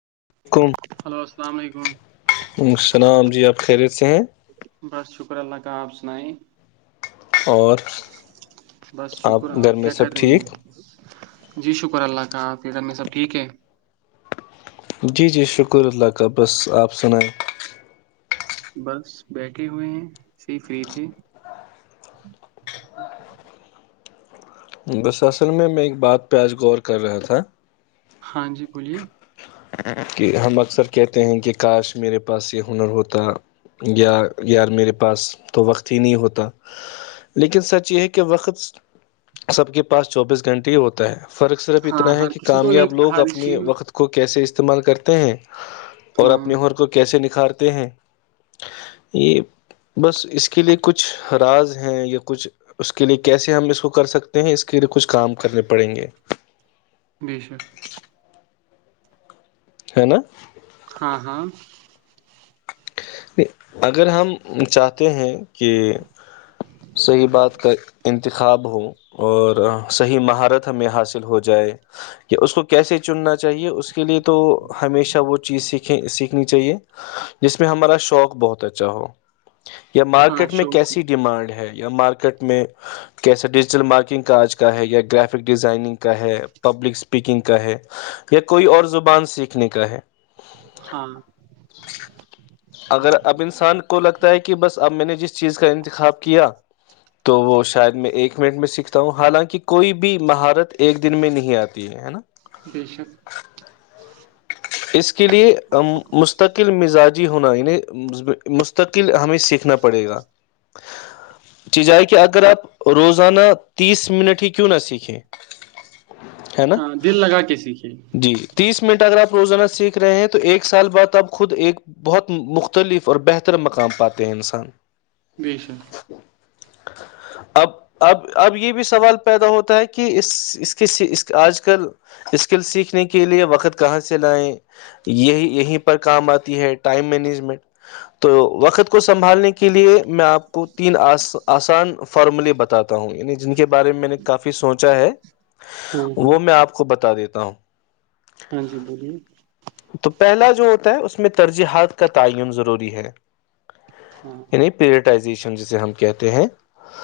وعلیکم ہلو السلام علیکم السلام جی آپ خیریت سے ہیں بس شکر اللہ کا آپ سائی اور بس شکر گھر آپ میں کیا کر سب رہے ٹھیک ہیں جی شکر اللہ کااں آپ کے گھر میں سب ٹھیک ہے جی جی شکر اللہ کا بس اپ سنائیں بس بیٹھے ہوئے ہیں سے فری تے ج [unintelligible] در اصل میں میں ایک بات پہ آج غور کر رہا تھا ہاں جی بولیے کہ ہم اکثر کہتے ہیں کہ کاش میرے پاس یہ ہنر ہوتا یا یار میرے پاس تو وقت ہی نہیں ہوتا لیکن سچ یہ ہے کہ وقت سب کے پاس چوبیس گھنٹے ہی ہوتا ہے فرق صرف ہاں اتنا ہے ہر کہ کسی تو کامیاب ایک لوگ ہر اپنے کی وقت کو کیسے استعمال کرتے ہیں اور ہاں اپنی اورر کو کیسے نکل سکھارتے ہیں یہ بس اس کے لیے کچھ راز ہیں یا کچھ اس کے لیے کیسے ہم اس کو کر سکتے ہیں اس کے لیے کچھ کام کرنے پڑیں گے بے شک ہے نا ہاں ہاں اگر ہم چاہتے ہیں کہ صحیح بات کا انتخاب ہو اور صحیح مہارت ہمیں حاصل ہو جائے کہ اس کو کیسے چننا چاہیے اس کے لئے تو ہمیشہ وہ چیز سیکھیں سیکھنی چاہیے جس میں ہمارا شوق بہت اچھا ہو یا ہاں مارکیٹ میں شوق ہو کیسی ڈیمانڈ ہے یا مارکیٹ میں کیسے ڈیجیٹل مارکنگ کا آج کا ہے یا گرافک ڈیزائننگ کا ہے پبلک اسپیکنگ کا ہے یا کوئی اور زبان سیکھنے کا ہے ہاں اگر اب انسان کو لگتا ہے کہ بس اب میں نے جس چیز کا انتخاب کیا تو وہ شاید میں ایک منٹ میں سیکھتا ہوں حالانکہ کوئی بھی مہارت ایک دن میں نہیں آتی ہے نا بے شک اس کے لیے مستقل مزاجی ہونا یعنی مستقل ہمیں سیکھنا پڑے گا چیزائے کہ اگر آپ روزانہ تیس منٹ ہی کیوں نہ سیکھیں ہے نا ہاں دل لگا کے سیکھے جی تیس منٹ اگر آپ روزانہ سیکھ رہے ہیں تو ایک سال بعد آپ خود ایک بہت مختلف اور بہتر مقام پاتے ہیں انسان بے شک اب اب اب یہ بھی سوال پیدا ہوتا ہے کہ اس اس آج کل اسکل سیکھنے کے لیے وقت کہاں سے لائیں یہی یہیں پر کام آتی ہے ٹائم مینجمنٹ تو وقت کو سنبھالنے کے لیے میں آپ کو تین آسان فارملیے بتاتا ہوں یعنی جن کے بارے میں میں نے کافی سوچا ہے ہاں ہاں وہ میں آپ کو بتا دیتا ہ کتاو [unintelligible] ہاں جی بولیے پہلا جو ہوتا ہے اس میں ترجیحات کا تعین ضروری ہے ہاں ان پییرڈ زیشن جسے ہم کہتے ہیں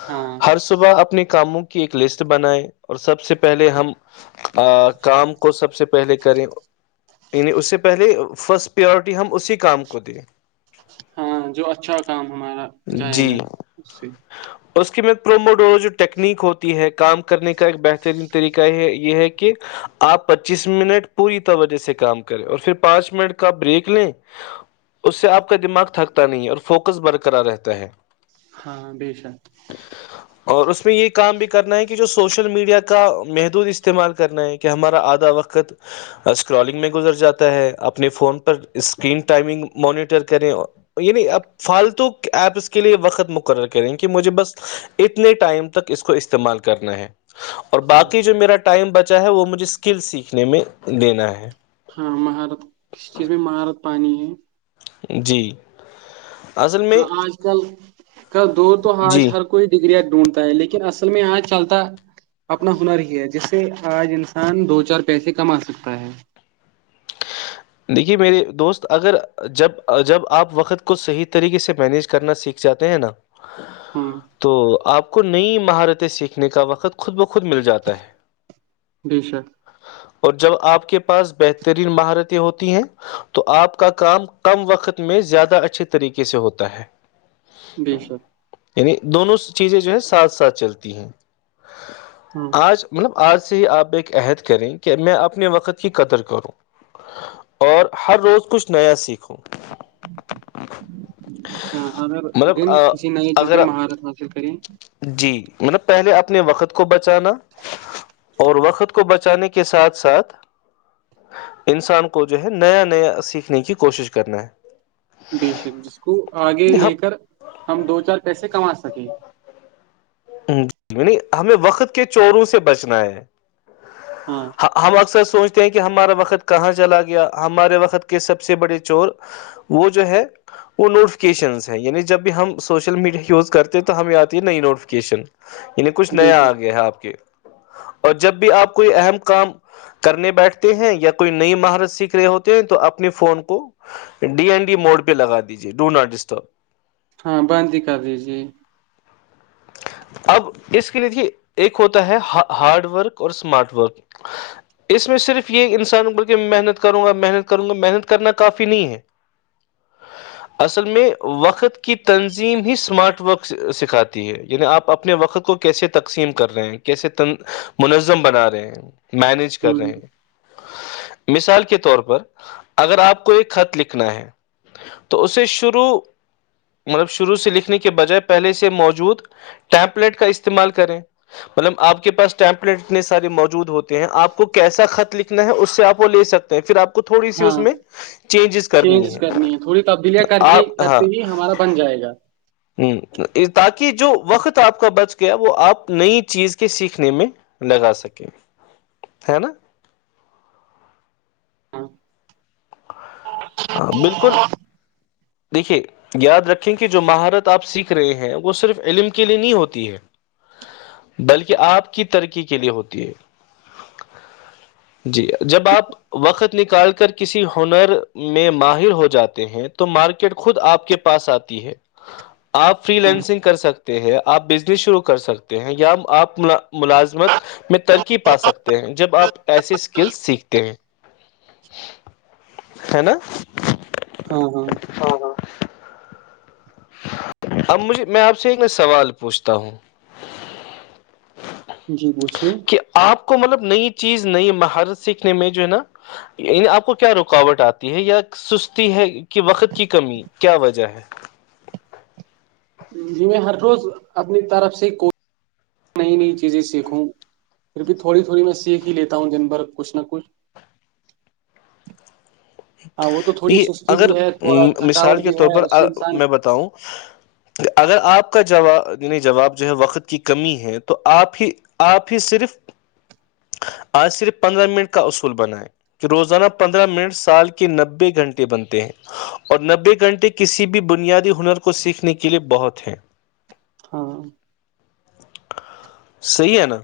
ہاں ہر صبح اپنے کاموں کے ایک لسٹ بنائے اور سب سے پہلے ہم کام کو سب سے کریں یعنی اس سے پہلے فسٹ پیورٹی ہم اسی کام کو دیں ہاں جو اچھا کام ہمارا جائے گا جی اس سے اس کے میں پروموڈو جو ٹیکنیک ہوتی ہے کام کرنے کا ایک بہترین طریقہ ہے یہ ہے کہ آپ پچیس منٹ پوری توجہ سے کام کریں اور پھر پانچ منٹ کا بریک لیں اس سے آپ کا دماغ تھکتا نہیں اور فوکس برک کرا رہتا ہے ہاں بے شک اور اس میں یہ کام بھی کرنا ہے کہ جو سوشل میڈیا کا محدود استعمال کرنا ہے کہ ہمارا آدھا وقت اسکرولنگ میں گزر جاتا ہے اپنے فون پر اسکرین ٹائمنگ مانیٹر کریں یعنی اب فالتو ایپ اس کے لیے وقت مقرر کریں کہ مجھے بس اتنے ٹائم تک اس کو استعمال کرنا ہے اور ہاں باقی جو میرا ٹائم بچ چا ہے وہ مجھے اسکل سیکھنے میں دینا ہے ہاں مہارت کس چیز میں مہارت پانی ہے جی اصل میں ہاں آج کل ک دور تو آج جی ہر کوئی ڈگریا ڈھونڈتا ہے لیکن ا ال میں آج چلتا اپنا ہنر ہی ہے جس سے آج انسان دو چار پیسے کما سکتا ہے دیکھیے میرے دوست اگر جب جب آپ وقت کو صحیح طریقے سے مینج کرنا سیکھ جاتے ہیں نا ہاں تو آپ کو نئی مہارتیں سیکھنے کا وقت خود بخود مل جاتا ہے بیی سر اور جب آپ کے پاس بہترین مہارت ہوتی ہیں تو آپ کا کام کم وقت میں زیادہ اچھے طریقے سے ہوتا ہے بے شک دونوں چیزیں جو ہیں ساتھ ساتھ چلتی ہیں ہاں آج مطلب آج سے ہی آپ عہد کریں کہ میں اپنے وقت کی قدر کروں اور ہر روز کچھ نیا سیکھوں ہاں اگر مطلب دن کسی نئے چیز پہ اگر مہارت حاصل کریں جی مطلب پہلے اپنے وقت کو بچانا اور وقت کو بچانے کے ساتھ ساتھ انسان کو جو ہے نیا نیا سیکھنے کی کوشش کرنا ہے بےشک جس کو آگے لے ہم کر ہم دو چار پیسے کما سکیں ی ہمیں وقت کے چوروں سے بچنا ہے ہاں ہم اکثر سوچ کہ ہمارا وقت کہاں چلا گیا ہمارے وقت کے سب سے بڑے چور وہ جو ہے وہ نوٹیفکیشن ہے یعنی جب بھی ہم سوشل میڈیا یوز کرتے ہیں تو ہمیں آتی ہے نئی نوٹیف کین یعنی کچھ بے نیا آ شک گیا ہے آپ کے اور جب بھی آپ کوئی اہم کام کرنے بیٹھتے ہیں یا کوئی نئی مہارت سیکھ رہے ہوتے ہیں تو اپنی فون کو ڈی این ڈی موڈ پہ لگا دیجے ڈو ناٹ ڈسٹرب ہاں بند ہی کر دیجیے اب اس کے لیے ایک ہوتا ہے ہارڈ ورک اور اسمارٹ ورک اس میں صرف یہ انسان بلکہ محنت کروں گا محنت کروں گا محنت کرنا کافی نہیں ہے اصل میں وقت کی تنظیم ہی اسمارٹ ورک سکھاتی ہے یعنی آپ اپنے وقت کو کیسے تقسیم کر رہے ہیں کیسے تن منظم بنا رہے ہیں مینج ہ کر رہے ہیں مثال کے طور پر اگر آپ کو ایک خط لکھنا ہے تو اسے شروع مطلب شروع سے لکھنے کے بجائے پہلے سے موجود ٹیمپلیٹ کا استعمال کریں مطلب آپ کے پاس ٹیمپلیٹ اتنے سارے موجود ہوتے ہیں آپ کو کیسا خط لکھنا ہے اس سے آپ وہ لے سکتے ہیں پھر آپ تھوڑی سی ہاں اس میں چینجز کرنی ہے تھوڑی تبدیلیاں کر آپ ہاں کرتے ہی ہمارا بن جائے گا ہ تاکہ جو وقت آپ کا بچ گیا وہ آپ نئی چیز کے سیکھنے میں لگا سکیں ہے نا ہاں ہاں بالکل دیکھیے یاد رکھیں کہ جو مہارت آپ سیکھ رہے ہیں وہ صرف علم کے لیے نہیں ہوتی ہے بلکہ آپ کی ترقی کے لیے ہوتی ہے جی جب آپ وقت نکال کر کسی ہنر میں ماہر ہو جاتے ہیں تو مارکیٹ خود آپ کے پاس آتی ہے آپ فری لینسنگ کر سکتے ہیں آپ بزنس شروع کر سکتے ہیں یا آپ ملازمت میں ترکی پا سکتے ہیں جب آپ ایسے اسکلس سیکھتے ہیں ہے نا ہاں ہاں اب مجھے میں آپ سے ایک ن سوال پوچھتا ہوں جی پوچھیے کہ آپ کو مطلب نئی چیز نئی مہارت سیکھنے میں جو ہے نا یعنی آپ کو کیا رکاوٹ آتی ہے یا سستی ہے کہ وقت کی کمی کیا وجہ ہے جی میں ہر روز اپنی طرف سے کو نئی نئی چیزیں سیکھوں پھر بھی تھوڑی تھوڑی میں سیکھ ہی لیتا ہوں دن بھر کچھ نہ کچھ ہاں وہ تو تھوڑی یہ سستی اگر بھی ہے تھوڑا تھکاوٹ مثال کے بھی طور ہے پر اس سے انسان میں بتاؤں کہ اگر آپ کا جواب جواب جو ہے وقت کی کمی ہے تو آپ آپ ہی صرف آج صرف پندرہ منٹ کا اصول بنیں کہ روزانہ پندرہ منٹ سال کے نبے گھنٹے بنتے ہیں اور نبے گھنٹے کسی بھی بنیادی ہنر کو سیکھنے کے لیئے بہت ہیں ہاں صی ہے نا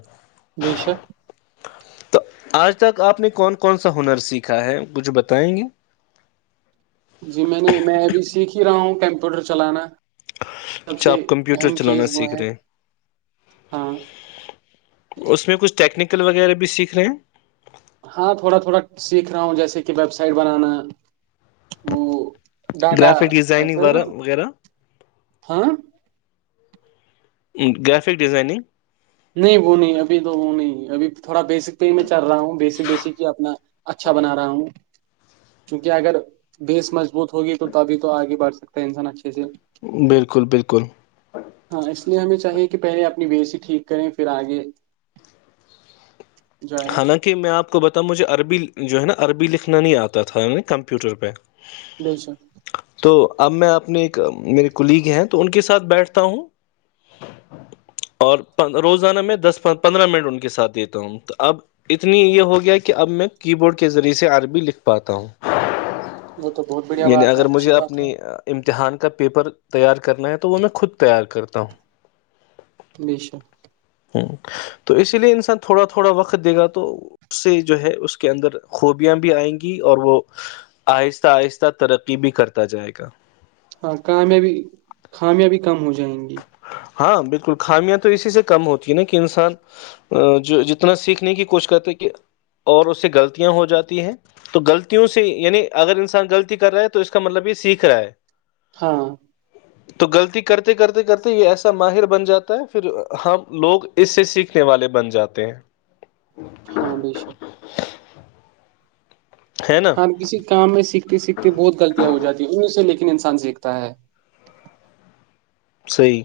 بے شک تو آج تک آپ نے کون کون سا ہنر سیکھا ہے کچھ بتائیں گے جی میں نے میں ابھی سیکھ ہی رہا ہوں کمپیوٹر چلانا سب چا سے آپ کمپیوٹر اہم چلانا چیز وہ سیکھ ہے رہے ہیں ہاں اس میں کچھ ٹیکنیک قتل وغیرہ بھی سیکھ رہے ہیں ہاں تھوڑا تھوڑا سیکھ رہا ہوں جیسے کہ ویب سائٹ بنانا وہ ڈاٹا گرافک ڈیزائننگ ایسا وغیرہ وغیرہ ہاں گریفک ڈیزائننگ نہیں وہ نہیں ابھی تو وہ نہیں ابھی تھوڑا بیسک پہ ہی میں چل رہا ہوں بیسک بیسک ہی اپنا اچھا بنا رہا ہوں کیونکہ اگر بیس مضبوط ہوگی تو تبھی تو آگے بڑھ سکتا ہے انسان اچھا بالکل بالکل ہاں اس لیے ہمیں چاہیے کہہے اپنی بیےسی ٹھیک کریں پھر آگئے [unintelligible] حالانکہ میں آپ کو بتاؤں مجھے عربی جو ہے نا عربی لکھنا نہیں آتا تھا یعنی کمپیوٹر پہ بیشر [unintelligible] تو اب میں اپنے ایک میرے کلیگ ہیں تو ان کے ساتھ بیٹھتا ہوں اور روزانہ میں دس پندرہ منٹ ان کے ساتھ دیتا ہوں اب اتنی یہ ہو گیا کہ اب میں کی بورڈ کے ذریعے سے عربی لکھ پاتا ہوں وہ تو بہت بڑھیا یعنی بات ہے اگر اچھی مجھے بات ہے اپنی امتحان کا پیپر تیار کرنا ہے تو وہ میں خود تیار کرتا ہوں بے شک تو اسی لیے انسان تھوڑا تھوڑا وقت دے گا تو اس سے جو ہے اس کے اندر خوبیاں بھی آئیں گی اور وہ آہستہ آہستہ ترقی بھی کرتا جائے گا ہاں خامیاں خامیاں کم ہو جائیں گی ہاں بالکل خامیاں تو اسی سے کم ہوتی ہے نا کہ انسان جو جتنا سیکھنے کی کوشش کرتے کہ اور اس سے غلطیاں ہو جاتی ہیں تو غلطیوں سے یعنی اگر انسان غلطی کر رہا ہے تو اس کا مطلب یہ سیکھ رہا ہے ہاں تو غلطی کرتے کرتے کرتے یہ ایسا ماہر بن جاتا ہے پھر ہم لوگ اس سے سیکھنے والے بن جاتے ہیں ہا بے شک ہاں [inaudible] ہر کسی کام میں سھا سیکھتی بہت غلطیاں ہو جاتی ہیں ان سے لیکن انسان سیکھتا ہے صحیح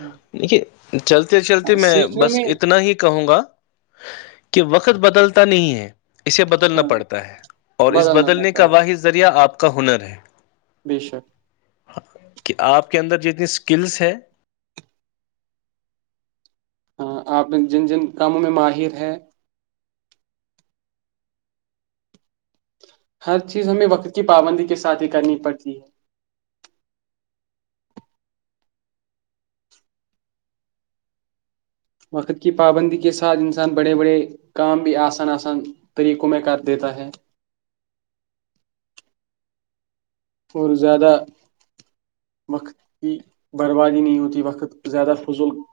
ہاں، چلتے چلتے میں سیکھنے بس میں اتنا ہی کہوں گا کہ وقت بدلتا نہیں ہے اسے بدلنا ہاں پڑتا ہے اور اس بدلنا بدلنے کا پڑتا ہے واحد ذریعہ آپ کو کا ہنر ہے بے شک کہ آپ کے اندر جتنی اسکلس ہیں ہاں آپ نے جن جن کاموں میں ماہر ہے ہر چیز ہمیں وقت کی پابندی کے ساتھ ہی کرنی پڑتی ہے وقت کی پابندی کے ساتھ انسان بڑے بڑے کام بھی آسان آسان طریقوں میں کر دیتا ہے اور زیادہ وقت کی بربادی نہیں ہوتی وقت زیادہ فضل